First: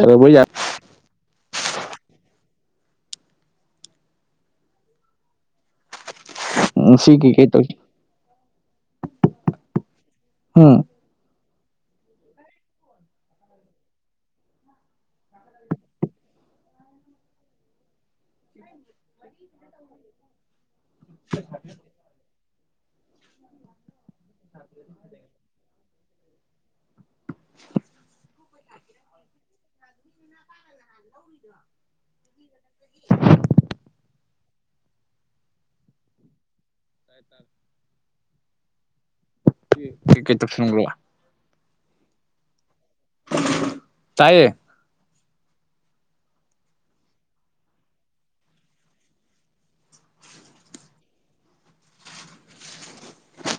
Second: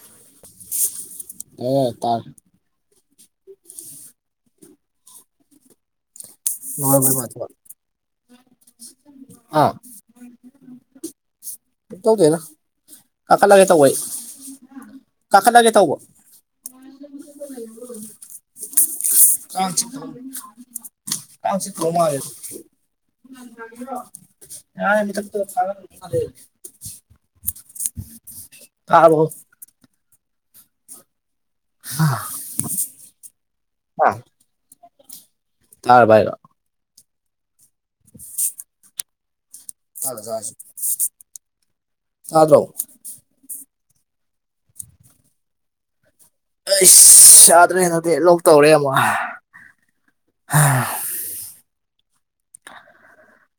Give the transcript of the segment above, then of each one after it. ꯑꯗ ꯃꯣꯏ ꯌꯥ [unintelligible] ꯇꯥꯔꯦ ꯉꯁꯤ [unintelligible] ꯀꯩꯀꯩ ꯇꯧ ꯍꯥ ꯍꯨꯝ [unintelligible] ꯇꯧꯗꯦꯗ ꯀꯥꯈꯠꯂꯒꯦ ꯇꯧꯕ ꯑꯩ ꯀꯥꯈꯠꯂꯒꯦ ꯇꯧꯕ [inaudible] ꯀꯥꯡ ꯆꯤꯛꯇꯧ ꯀꯥꯡ ꯆꯤꯛꯇꯧ ꯃꯥꯜꯂꯦ [unintelligible] ꯌꯥꯅꯤ ꯃꯊꯛꯇ ꯀꯥꯡꯒꯟ [unintelligible] [inaudible] ꯇꯥꯕ꯭ꯔꫭ [inaudible] [unintelligible] ꯇꯥꯔꯕ ꯍꯥꯏꯔꫭ ꯇꯥꯏ [unintelligible] [inaudible] ꯆꯥꯛꯀ ꯀꯩ ꯆꯥꯖꯦ ꯇꯧꯁꯤꯟꯕ꯭ꯔꯣ ꯇꯥꯗ꯭ꯔꯣ [unintelligible] ꯇꯥꯏꯌꯦ ꯑꯥꯏꯁ ꯌꯥꯗ꯭ꯔꯦ ꯍꯟꯗꯛꯇꯤ ꯂꯣꯛ ꯇꯧꯔꯦ ꯑꯃꯨꯛ [unintelligible]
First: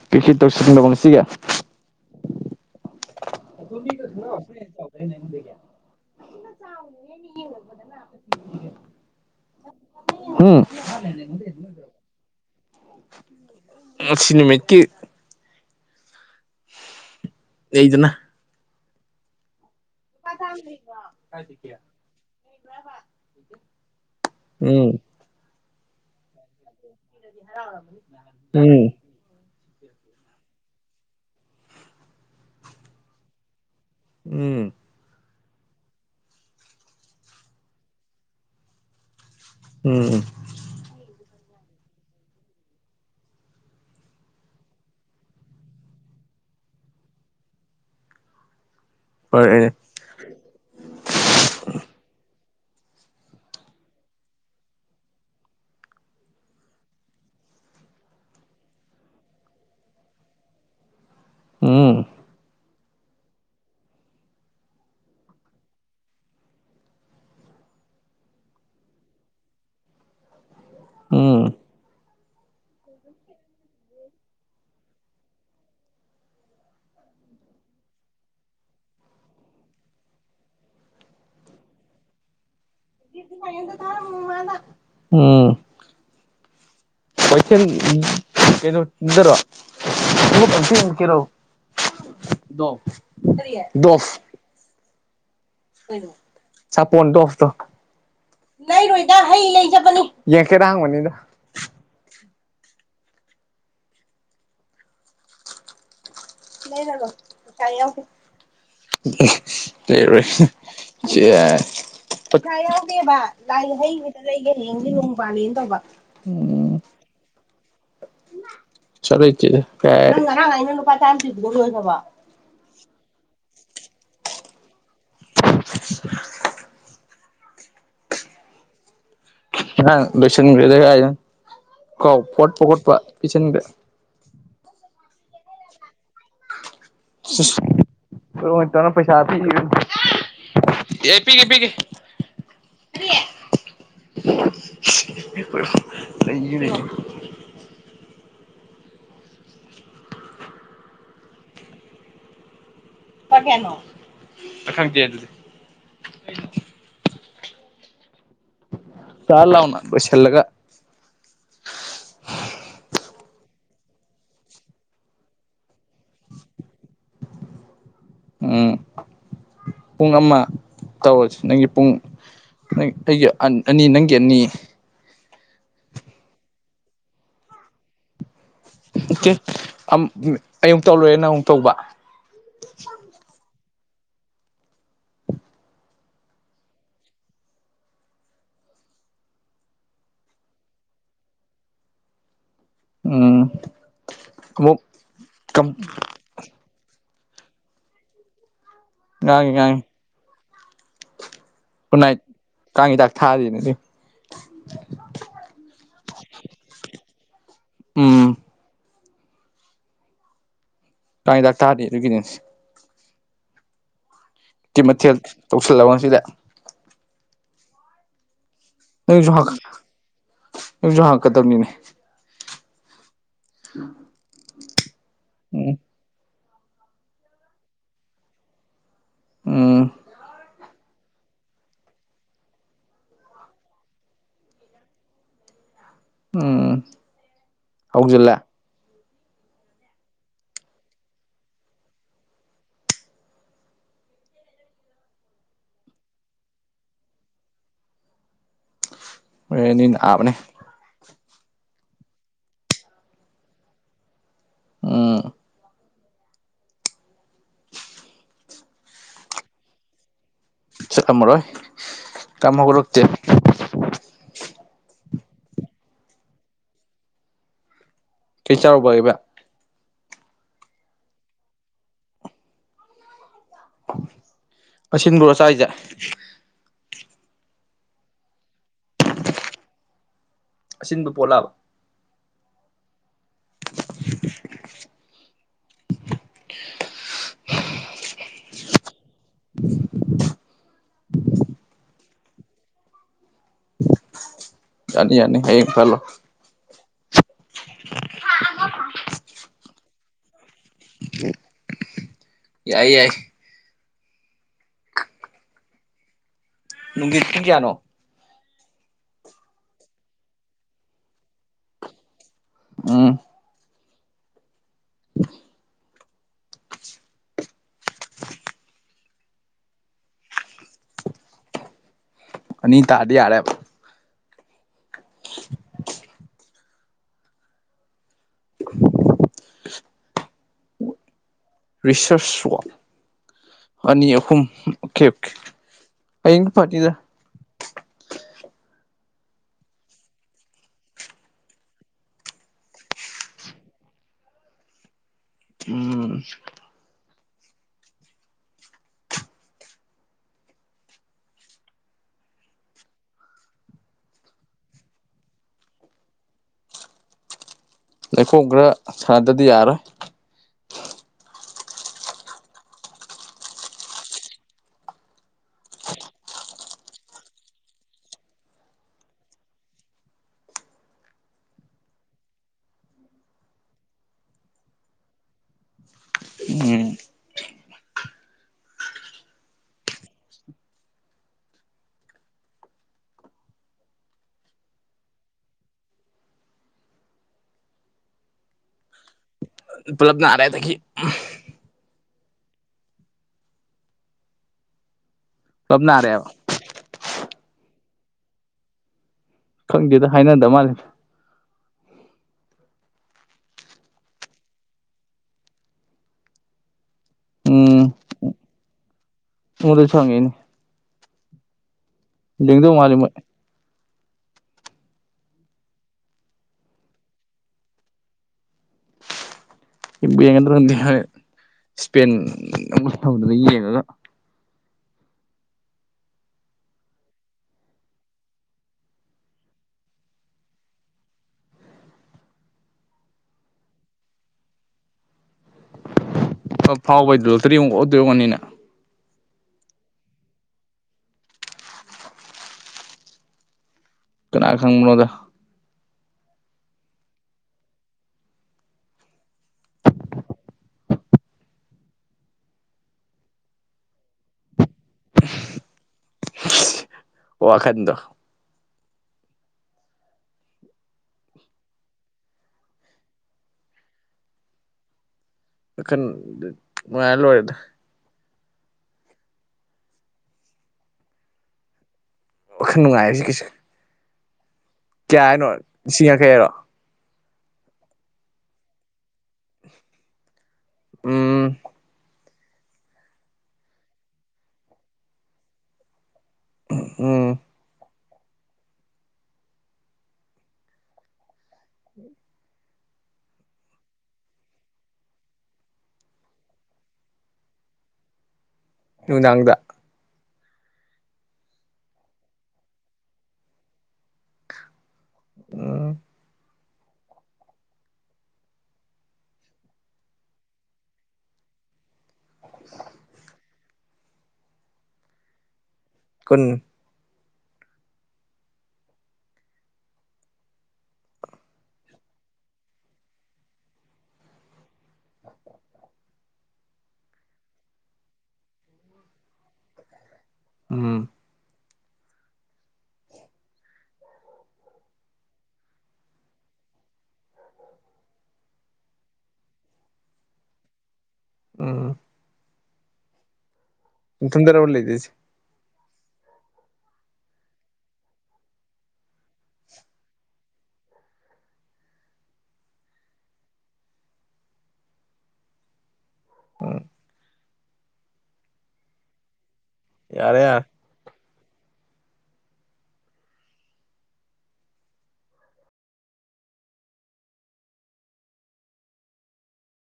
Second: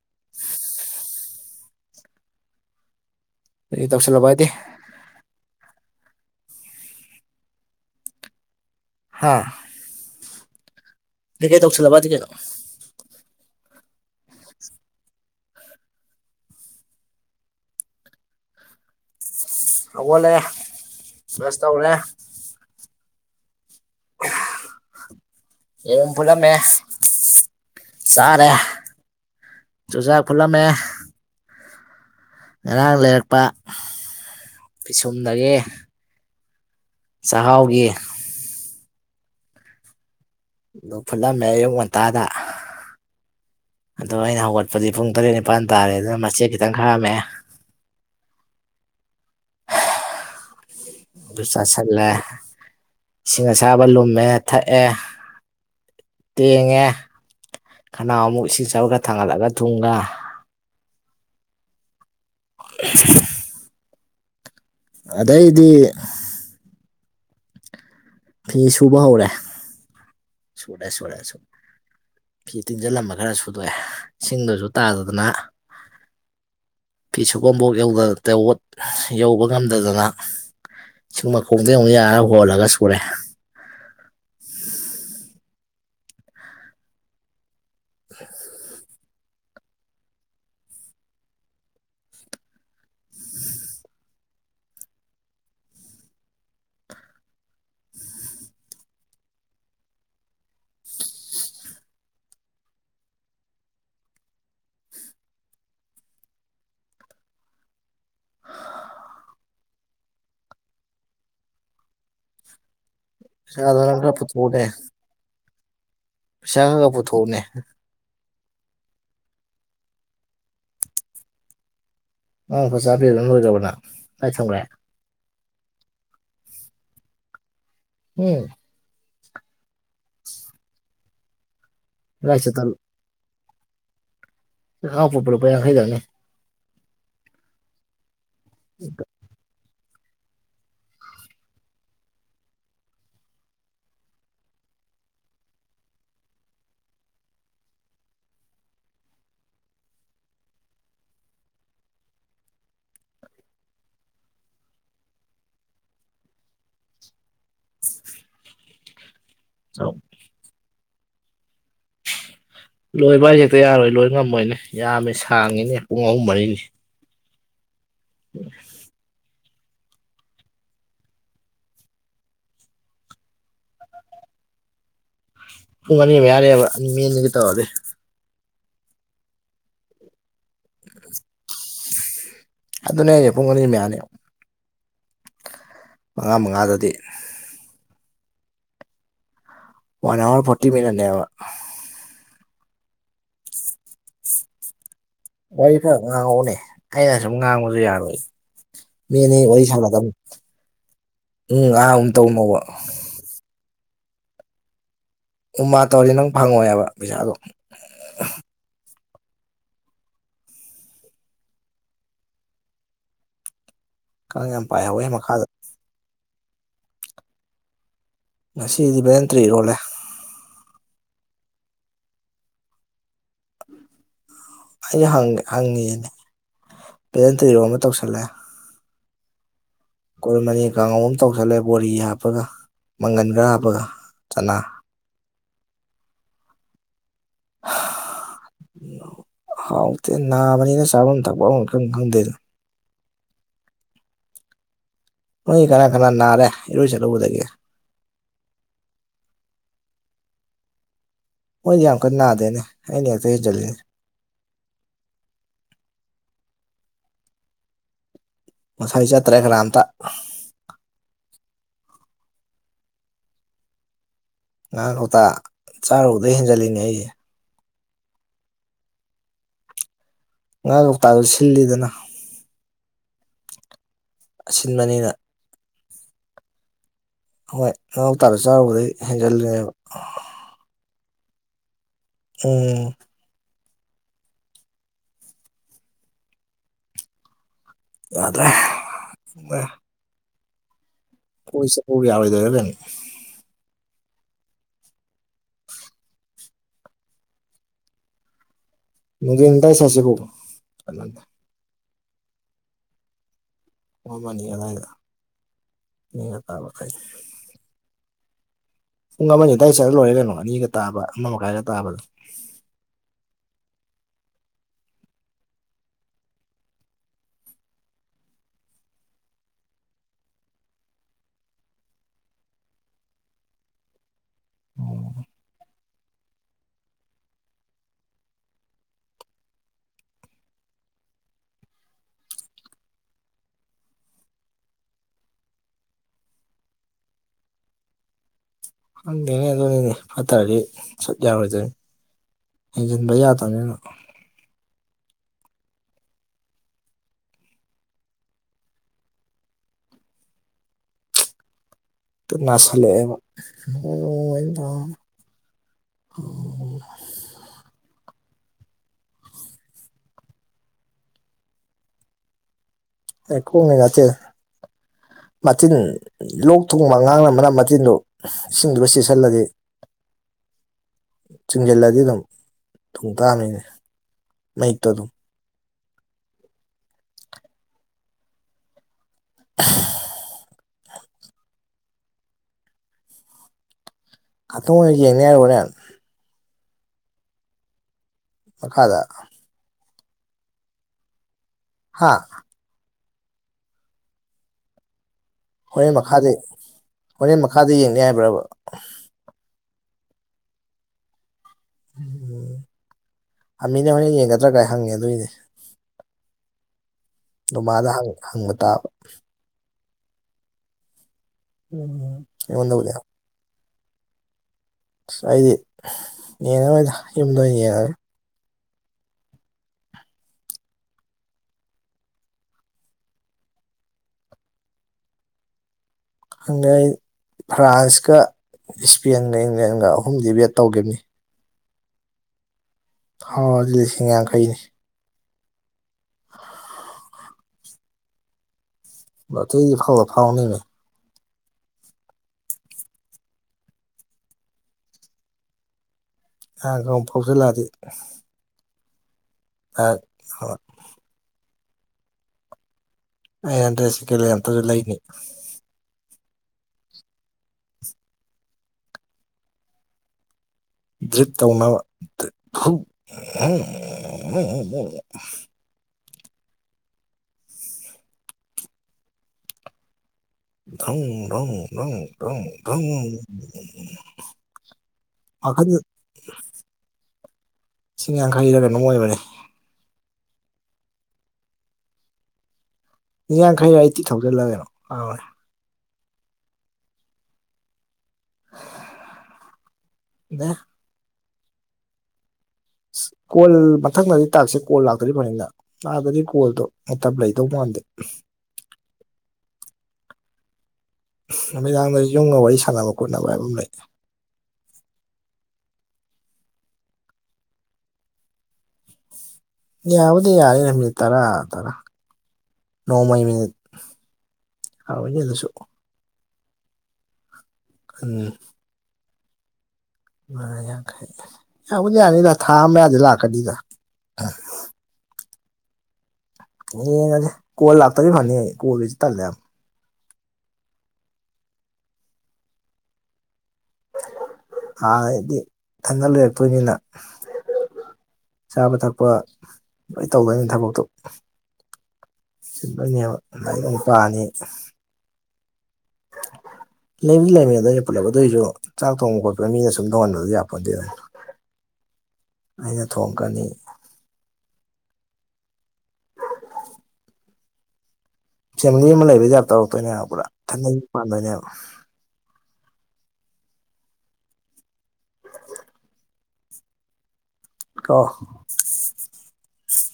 ꯀꯩ ꯀꯩ ꯇꯧꯁꯤꯜꯂꯕ ꯉꯁꯤꯒꯤ ꯀꯩ ꯇꯧꯁꯤꯜꯂꯕ ꯍꯥꯏꯗꯤ [inaudible] ꯍꯥꯥ [unintelligible] ꯀꯩ ꯀꯩ ꯇꯧꯁꯤꯜꯂꯕꯗꯤ ꯀꯩꯅꯣ [inaudible] ꯉꯁꯤ ꯅꯨꯃꯤꯠꯀꯤ ꯂꯩꯗꯅ ꯍꯧꯒꯠꯂꯦ ꯕ꯭ꯔꯁ ꯇꯧꯔꯦ [unintelligible] ꯎꯝ ꯌꯦꯔꯨꯝ ꯐꯨꯠꯂꯝꯃꯦ ꯆꯥꯔꯦ [unintelligible] ꯎꯝ ꯆꯨꯖꯥꯛ ꯐꯨꯠꯂꯝꯃꯦ ꯉꯔꯥꯡ ꯂꯩꯔꯛꯄ ꯎꯝ ꯄꯤꯁꯨꯝꯗꯒꯤ ꯆꯍꯥꯎꯒꯤ ꯎꯝ ꯑꯗꯨ ꯐꯨꯠꯂꯝꯃꯦ ꯑꯌꯨꯛ ꯉꯟꯇꯥꯗ ꯑꯗꯣ ꯑꯩꯅ ꯍꯧꯒꯠꯄꯗꯤ ꯄꯨꯡ ꯇꯔꯦꯠ ꯅꯤꯄꯥꯟ ꯇꯥꯔꯦ ꯑꯗꯨꯅ ꯃꯆꯦꯠ ꯈꯤꯇꯪ ꯈꯥꯛꯑꯝꯃꯦ [unintelligible] ꯑꯦ ꯑꯗꯨ ꯆꯥꯥꯁꯜꯂꯦ ꯏꯁꯤꯡ ꯑꯁꯥꯕ ꯂꯨꯝꯃꯦ ꯊꯛꯑꯦ ꯇꯦꯡꯉꯦ ꯈꯟꯅꯥꯎ ꯑꯃꯨꯛ ꯏꯁꯤꯡ ꯑꯁꯥꯕ ꯈꯔ ꯊꯥꯡꯒꯠꯂꯒ ꯊꯨꯝꯒ ꯎꯝ [inaudible] ꯑꯗꯩꯗꯤ ꯐꯤꯁꯨꯕ ꯍꯧꯔꯦ ꯁꯨꯔꯦ ꯁꯨꯔꯦ ꯁꯨꯔꯦ ꯎꯝ ꯐꯤ ꯇꯤꯡꯖꯤꯡꯂꯝꯕ ꯈꯔ ꯁꯨꯗꯣꯛꯑꯦ ꯢꯁꯤꯡꯗꯨꯖꯨ ꯇꯥꯗꯗꯅ ꯐꯤ ꯁꯨꯕꯝꯕꯣꯛ ꯌꯧꯕ ꯉꯝꯗꯗꯅ ꯆꯤꯡ ꯃꯈꯣꯡꯗ ꯑꯃꯨꯛ ꯌꯥꯔ ꯍꯣꯜꯂꯒ ꯁꯨꯔꯦ ꯎꯝ ꯀꯩꯅꯣ ꯆꯤꯟꯗꯔꯣ [unintelligible] ꯁꯥꯄꯣꯟ ꯗꯣꯐꯇꯣ ꯂꯩꯔꯣꯏꯗ ꯍꯩ ꯂꯩ ꯆꯠꯄꯅꯤ ꯌꯦꯡꯀꯦꯔꯥꯡ ꯍꯪꯕꯅꯤꯗ ꯂꯩꯔꯔꯣꯢ ꯄꯩꯁꯥ ꯌꯥꯎꯗꯦ ꯂꯩꯔꯣꯏ ꯌꯥ ꯄꯩꯁꯥ ꯌꯥꯎꯗꯦꯕ ꯂꯥꯏ ꯄꯩꯁꯥꯗꯣ ꯍꯩ ꯅꯪ ꯈꯔ ꯈꯤꯇ ꯂꯩꯒꯦ ꯄꯨꯊꯣꯛꯎꯅꯦ ꯍꯌꯦꯡꯗꯤ ꯅꯣꯡ ꯄꯥꯂꯦꯅ ꯇꯧꯕ ꯎꯝ ꯆꯪꯉꯒ ꯄꯨꯊꯣꯛꯎꯅꯦ [unintelligible] ꯉꯔꯥꯡ ꯂꯨꯄꯥ ꯆꯥ ꯄꯤꯕ ꯂꯣꯢꯒ꯭ꯔꯕꯣ ꯅꯪ ꯀꯥꯢ ꯊꯝꯒ꯭ꯔꯦ [inaudible] [inaudible] ꯉꯥꯡ ꯂꯣꯢꯁꯟꯒ꯭ꯗꯦꯗ ꯀꯗꯥꯏ ꯆꯠꯇ ꯀꯥꯢꯗꯩꯅꯣ [unintelligible] ꯈꯣꯡꯒꯥꯎ ꯐꯣꯠꯄ ꯂꯨꯄꯥ ꯌꯥꯈꯩꯈꯛꯅꯦ [unintelligible] ꯑꯦ ꯄꯤꯒꯦ ꯄꯤꯒꯦ [unintelligible] ꯑ ꯈꯪꯗꯦ ꯑꯗꯨꯗꯤ ꯆꯥ ꯂꯥꯎꯅ ꯆꯥꯎ ꯂꯣꯢꯁꯤꯜꯂꯒ ꯂꯣꯏꯕ ꯍꯥꯢꯖꯦ ꯍꯦꯛꯇ ꯌꯥꯔꯣꯏ ꯂꯣꯏ ꯉꯝꯃꯣꯏꯅꯦ ꯌꯥꯝꯃꯦ ꯁꯥꯡꯉꯤꯅꯦ ꯄꯨꯡ ꯑꯍꯨꯝ ꯃꯔꯤꯒꯤ ꯎꯝ ꯄꯨꯡ ꯑꯃ ꯇꯧꯔꯖꯤ ꯅꯪꯒꯤ ꯄꯨꯡ ꯅꯪ ꯑꯩꯒꯤ ꯑꯅꯤ ꯅꯪꯒꯤ ꯑꯅꯤ ꯄꯨꯡ ꯑꯅꯤ ꯃꯌꯥꯅꯦꯕ ꯃꯤ ꯑꯅꯤꯒꯤ ꯇꯧꯔꯗꯤ ꯑꯣꯀꯦ ꯑꯩꯃꯨꯛ ꯇꯧ ꯂꯣꯢꯔ ꯅꯪ ꯑꯃꯨꯛ ꯇꯧꯕ ꯑꯗꯨꯅꯦ ꯍꯥꯢꯖꯦ ꯄꯨꯡ ꯑꯅꯤ ꯃꯌꯥꯅꯦ ꯃꯉꯥ ꯃꯉꯥꯗꯗꯤ ꯋꯥꯟ ꯍꯋꯥꯔ ꯐꯣꯔꯇꯤ ꯃꯤꯅꯠꯅꯦꯕ ꯎꯝ ꯈꯨꯎꯞ ꯋꯥꯔꯤ ꯈꯔ ꯉꯥꯡꯉꯧꯅꯦ ꯑꯩꯅ ꯁꯨꯝ ꯉꯥꯡꯕꯖꯨ ꯌꯥꯔꯣꯏ ꯃꯤ ꯑꯅꯤ ꯉꯥꯡꯉꯤ ꯋꯥꯔꯤ ꯉꯥꯡꯉꯤ ꯁꯥꯟꯅꯗꯝꯅꯤ ꯒꯨꯠ ꯅꯥꯏꯠ ꯇꯧꯅꯣꯕ ꯀꯥꯡ ꯍꯤꯗꯥꯛ ꯊꯥꯔꯤꯅꯦ ꯎꯝ ꯃꯥ ꯇꯧꯔꯗꯤ ꯅꯪ ꯐꯪꯉꯣꯏ ꯍꯥꯢꯕ ꯄꯩꯁꯥꯗꯣ ꯎꯝ ꯀꯥꯡ ꯍꯤꯗꯥꯛ ꯊꯥꯗꯦ ꯑꯗꯨꯒꯤꯅꯦ ꯁꯤ ꯀꯥꯡ ꯌꯥꯝ ꯀꯩ ꯄꯥꯏꯍꯧꯋꯦ ꯃꯊꯦꯜ ꯃꯈꯥꯗ ꯇꯧꯁꯤꯜꯂꯕ ꯉꯁꯤꯗꯤ ꯉꯁꯤꯗꯤ ꯚꯦꯂꯟꯇ꯭ꯔꯤ ꯏꯔꯣꯜꯂꯦ ꯅꯪꯖꯨ ꯍꯪꯉꯛꯀꯗꯕꯅꯤꯅꯦ [inaudible] ꯑꯩ ꯍꯪꯒꯦ ꯎꯝ ꯍꯪꯉꯤꯖꯤꯅꯤ ꯚꯦꯂꯦꯟꯗ꯭ꯔꯤ ꯏꯔꯣꯝꯕ ꯇꯧꯁꯜꯂꯦ ꯎꯝ ꯀꯣꯜꯂꯃꯅꯤ ꯀꯥꯡꯍꯧ ꯑꯝ ꯇꯧꯁꯜꯂꯦ ꯕꯣꯔꯤ ꯍꯥꯞꯄꯒ ꯃꯪꯒꯟ ꯈꯔ ꯍꯥꯞꯄꯒ ꯆꯅꯥ ꯎꯝ ꯍꯧꯖꯤꯜꯂꯦ ꯍꯥꯎꯇꯦ ꯅꯥꯕꯅꯤꯅ ꯆꯥꯚꯝ ꯊꯛꯄꯝ ꯑꯃ ꯏꯈꯪ ꯈꯪꯗꯦꯗ꯫ ꯃꯤ ꯀꯅꯥ ꯀꯅꯥ ꯅꯥꯔꯦ ꯏꯔꯣꯏ ꯆꯠꯂꯨꯕꯗꯒꯤ꯫ ꯍꯣꯔꯦꯟꯗꯤ ꯅꯥꯕꯅꯦ꯫ ꯃꯣꯏꯗꯤ ꯌꯥꯝ ꯀꯟꯅ ꯅꯥꯗꯦꯅꯦ ꯑꯩꯅ ꯍꯦꯛꯇ ꯍꯦꯟꯖꯜꯂꯤꯅꯦ꯫ ꯎꯝ ꯉꯁꯥꯏ ꯆꯠꯇ꯭ꯔꯦ ꯀꯅꯥꯝꯇ꯫ ꯆꯠꯂꯝꯃꯔꯣꯢ ꯀꯩꯝꯃ ꯎꯔꯛꯇꯦ꯫ ꯉꯥ ꯀꯧꯇꯥ ꯆꯥꯔꯨꯗꯩ ꯍꯦꯟꯖꯜꯂꯤꯅꯦ ꯑꯩ꯫ ꯀꯩ ꯆꯥꯎꯔꯨꯕ ꯑꯩꯕ꯫ ꯉꯥ ꯀꯧꯇꯥꯗꯣ ꯁꯤꯜꯂꯤꯗꯅ꯫ ꯑꯁꯤꯟꯕꯅꯤꯅ ꯑꯁꯤꯟꯕꯔꯣ ꯆꯥꯢꯖꯦ꯫ ꯍꯣꯏ ꯉꯥ ꯀꯧꯇꯥꯗꯣ ꯆꯥꯔꯨꯕꯗꯩ ꯍꯦꯟꯖꯜꯂꯦꯕ꯫ ꯑꯁꯤꯟꯕ ꯄꯣꯠꯂꯥꯕ꯫ ꯑꯣ [inaudible] ꯌꯥꯗ꯭ꯔꯦ ꯀꯣꯏ ꯆꯄꯕꯨ ꯌꯥꯔꯣꯢꯗꯣꯢꯔ ꯀꯩꯅꯣ꯫ ꯌꯥꯅꯤ ꯌꯥꯅꯤ ꯍꯌꯦꯡ ꯐꯍꯟꯂꯣ꯫ ꯅꯨꯡꯁꯤ ꯀꯥꯏ ꯁꯥꯁꯦꯒꯣ? ꯌꯥꯏ ꯌꯥꯏ ꯄꯨꯡ ꯑꯃꯅꯤ ꯑꯗꯥꯏꯗ ꯅꯦ ꯉꯟ ꯇꯥꯕ ꯐꯩ꯫ ꯃꯤ ꯀꯌꯥꯅꯣ? ꯄꯨꯡ ꯑꯃꯅꯤ ꯑꯗꯥꯏ ꯆꯠꯂ ꯂꯣꯏꯔꯦ ꯀꯩꯅꯣ ꯑꯅꯤꯒ ꯇꯥꯕ ꯑꯃ ꯃꯈꯥꯏꯒ ꯇꯥꯕꯗꯣ꯫ ꯎꯝ [inaudible] [inaudible] ꯑꯅꯤ ꯇꯥꯔꯗꯤ ꯌꯥꯔꯦ꯫ ꯑꯣ [inaudible] ꯔꯤꯁ꯭ꯔꯁ ꯋ꯭ꯔꯛ ꯑꯅꯤ ꯑꯍꯨꯝ ꯑꯣꯀꯦ ꯑꯣꯀꯦ ꯍꯌꯦꯡꯗꯤ ꯄꯥꯔꯇꯤꯗ꯫ ꯈꯪꯗꯦꯅꯦ ꯑꯗꯨꯅꯤꯅꯦ ꯐꯇꯥꯥꯗꯤ ꯆꯠ ꯌꯥꯔꯣꯢ ꯗꯣꯢꯅꯦ꯫ ꯍꯦꯟꯖꯤꯟꯕ ꯌꯥꯗꯕꯅꯤꯅ꯫ ꯎꯝ ꯇꯨ ꯅꯥꯁꯟꯂꯛꯑꯦꯕ [unintelligible] ꯂꯩꯈꯣꯝ ꯈꯔ ꯁꯥꯟꯅꯗꯗꯤ ꯌꯥꯔꯣꯏ꯫ ꯂꯩꯈꯣꯝꯒꯤ ꯅꯠꯇꯦ꯫ ꯃꯆꯤꯟ ꯂꯣꯛ ꯊꯨꯡꯕ ꯑꯉꯥꯡꯅ ꯃꯅꯞ ꯃꯇꯤꯟꯗꯣ ꯢꯁꯤꯡꯗꯨꯒ ꯆꯦꯁꯤꯜꯂꯗꯤ ꯆꯤꯡꯖꯜꯂꯗꯤ ꯑꯗꯨꯝ ꯊꯨꯡ ꯇꯥꯝꯃꯤꯅꯦ ꯃꯩꯛꯇꯣ ꯑꯗꯨꯝ꯫ ꯎꯝ ꯑ ꯉꯥꯛꯇꯪ ꯑꯣꯢꯅ ꯌꯦꯡꯅꯤ ꯍꯥꯏꯔꯦ ꯍꯣꯔꯦꯟ꯫ ꯃꯈꯥꯗ ꯄꯨꯂꯞꯅ ꯅꯔꯦꯗꯒꯤ ꯎꯝ ꯍꯥꯥ ꯄꯨꯂꯞ ꯍꯣꯔꯦꯟ ꯅꯥꯔꯦꯕ ꯃꯈꯥꯗꯤ ꯍꯣꯔꯦꯟ ꯃꯈꯥꯗꯤ ꯌꯦꯡꯅꯤ ꯍꯥꯏꯕ꯭ꯔꯕ ꯈꯪꯗꯦꯗ ꯍꯥꯏꯅꯗ ꯃꯥꯜꯂꯦꯗ ꯎꯝ ꯑꯃꯤꯅ ꯍꯣꯔꯦꯟ ꯌꯦꯡꯒꯗ꯭ꯔꯥ ꯀꯥꯏ ꯍꯪꯉꯦ ꯑꯗꯨꯏꯅꯦ [inaudible] ꯗꯨꯃꯥꯗ ꯍꯪ ꯍꯪꯕ ꯇꯥꯕ ꯑꯩꯉꯣꯟꯗꯖꯨ ꯍꯪꯉꯛꯑꯦꯅꯦ ꯎꯝ ꯂꯤꯡꯗꯧ ꯑꯩꯉꯣꯟꯗꯕꯨꯗꯤ ꯃꯥꯂꯦ ꯑꯁ ꯃꯣꯢ ꯑꯁ ꯑꯩꯗꯤ ꯌꯦꯡꯉꯔꯣꯏꯗ ꯌꯨꯝꯗ ꯑꯣꯏꯅ ꯌꯦꯡꯉꯒꯦ ꯌꯦꯡꯕꯨ ꯌꯦꯡꯒꯗ꯭ꯔꯗ ꯈꯡꯗꯦ ꯍꯥꯢ ꯏꯁꯄꯦꯟ ꯑꯃ ꯍꯧꯗꯅ ꯌꯦꯡꯉꯒ ꯈꯡꯗꯦ ꯑꯩ ꯐ꯭ꯔꯥꯟꯁꯀ ꯏꯁꯄꯦꯟꯒ ꯏꯪꯂꯦꯟꯒ ꯑꯍꯨꯝꯗꯤ ꯕꯦꯠ ꯇꯧꯒꯤꯝꯅꯤ ꯐꯥꯎꯔꯗꯤ ꯂꯤꯁꯤꯡ ꯌꯥꯡꯈꯩꯅꯤ ꯑꯗ ꯐꯥꯎꯕꯩ ꯂꯣꯜꯇꯔꯤ ꯑꯃꯨꯛ ꯑꯣꯠꯇꯣꯢ ꯑꯣꯢꯔꯝꯒꯅꯤꯅꯦ ꯂꯣꯇꯔꯤꯗꯤ ꯢꯐꯥꯎꯗ ꯐꯥꯎꯅꯤꯃꯤ ꯀꯅꯥꯅ ꯈꯪꯕꯅꯣꯗ ꯀꯅꯥꯅ ꯈꯡꯕ ꯐꯥꯎꯖꯜꯂꯛꯑꯗꯤ ꯑ ꯍꯣ ꯑꯩ ꯍꯟꯗ꯭ꯔꯦꯁ ꯁꯦꯀꯦꯂꯦꯟ ꯑꯝꯇꯖꯨ ꯂꯩꯅꯤ ꯋꯥꯈꯟꯗꯣ ꯗ꯭ꯔꯤꯞ ꯇꯧꯅꯕ [unintelligible] ꯋꯥꯈꯟ ꯅꯨꯡꯉꯥꯢꯔ ꯂꯣꯏꯔꯦꯗ ꯗꯔꯪ ꯗ꯭ꯔꯪ ꯗ꯭ꯔꯪꯪꯪ ꯗꯔ꯭ꯪ ꯋꯥꯈꯜ ꯗꯔ꯭ꯪ ꯅꯨꯡꯉꯥꯏꯔꯤꯁꯤ ꯀ꯭ꯌꯥ ꯍꯥꯏꯅꯣ ꯂꯤꯁꯤꯡ ꯌꯥꯡꯈꯩ ꯍꯥꯢꯔꯣ ꯂꯤꯁꯤꯡ ꯌꯥꯡꯈꯩꯔ ꯀꯩꯅꯣꯝ ꯑꯣꯏꯕꯅꯦ ꯎꯝ ꯌꯥꯡꯈꯩꯔ ꯑꯩꯠꯇꯤ ꯊꯥꯎꯖꯟꯂꯥꯥ ꯀꯩꯅꯣ ꯀꯥꯎꯔꯦ ꯎꯝ ꯎꯝ ꯗꯦ ꯀꯣꯜ ꯃꯊꯪꯅꯗꯤ ꯇꯥꯛꯁꯁꯦ ꯀꯣꯜ ꯂꯥꯛꯇ꯭ꯔꯗꯤ ꯐꯅꯤꯗꯥ ꯑꯥꯗꯗꯤ ꯀꯣꯜꯗꯣ ꯃꯇꯝ ꯂꯩꯗꯧ ꯃꯥꯟꯗꯦ ꯅꯨꯡꯗꯥꯡꯗ ꯅꯨꯃꯤꯗꯥꯡꯗ ꯌꯨꯝꯒ ꯋꯥꯔꯤ ꯁꯥꯟꯅꯕ ꯈꯣꯠꯅꯕ ꯍꯥꯏꯕ ꯑꯃ ꯂꯩ ꯎꯝ ꯌꯥꯕꯨꯗꯤ ꯌꯥꯔꯦ ꯃꯤꯅꯤꯠ ꯇꯔꯥ ꯇꯔꯥ ꯅꯣꯡꯃꯩ ꯃꯤꯅꯤꯠ ꯍꯥꯎꯋꯤꯅꯦ ꯗꯨꯁꯨ ꯀꯨꯟ ꯑꯟ ꯃꯌꯥꯡꯈꯩ ꯌꯥꯕꯨꯗꯤ ꯌꯥꯅꯤꯗ ꯊꯥ ꯑꯝ ꯃꯌꯥꯗꯤ ꯂꯥꯛꯀꯅꯤꯗ ꯌꯦꯡꯉꯖꯦ ꯀꯣꯜ ꯂꯥꯛꯇꯗꯤ ꯐꯥꯅꯤ ꯀꯣꯜ ꯒꯤꯖꯦ ꯇꯂꯦ ꯌꯥꯝ ꯎꯝ ꯑ ꯑꯩꯗꯤ ꯊꯟꯗ ꯂꯩꯔꯛꯇꯣꯢꯅꯤꯅ ꯆꯥꯕ ꯊꯛꯄ ꯂꯣꯏ ꯇꯧꯗꯣꯏꯅꯤ ꯊꯕꯛꯇꯣ ꯎꯝ ꯆꯤꯟꯗꯣꯏꯅꯦꯕ ꯗ ꯑꯩꯅ ꯅꯨꯄꯥꯅꯤ ꯂꯩꯗꯁꯤ ꯂꯩꯕꯨꯗꯤ ꯂꯩꯃꯤ ꯑꯗ ꯑꯩꯅ ꯄꯨꯜꯂꯞ ꯑꯗꯨꯢꯖꯨ ꯆꯥꯛ ꯊꯣꯡꯕ ꯈꯣꯠꯄꯗ ꯃꯤꯅ ꯁꯨꯝ ꯊꯣꯡꯍꯟꯕꯗ ꯌꯥꯄꯣꯟꯗꯦꯅ [inaudible] ꯑꯩꯅ ꯊꯣꯡꯉꯛꯀꯅꯤ ꯎꯝ ꯐꯦꯃꯤꯂꯤ ꯑꯃ ꯂꯩꯕꯩ ꯇꯥꯢꯞ ꯇꯧꯔꯛꯇꯣꯏꯅꯦꯕ ꯄꯨꯔꯥ ꯌꯥꯔꯦ ꯌꯥꯔꯦ ꯊꯟꯅ ꯌꯨꯝ ꯄꯥꯟꯗꯣꯏꯅꯦꯕ ꯀꯣ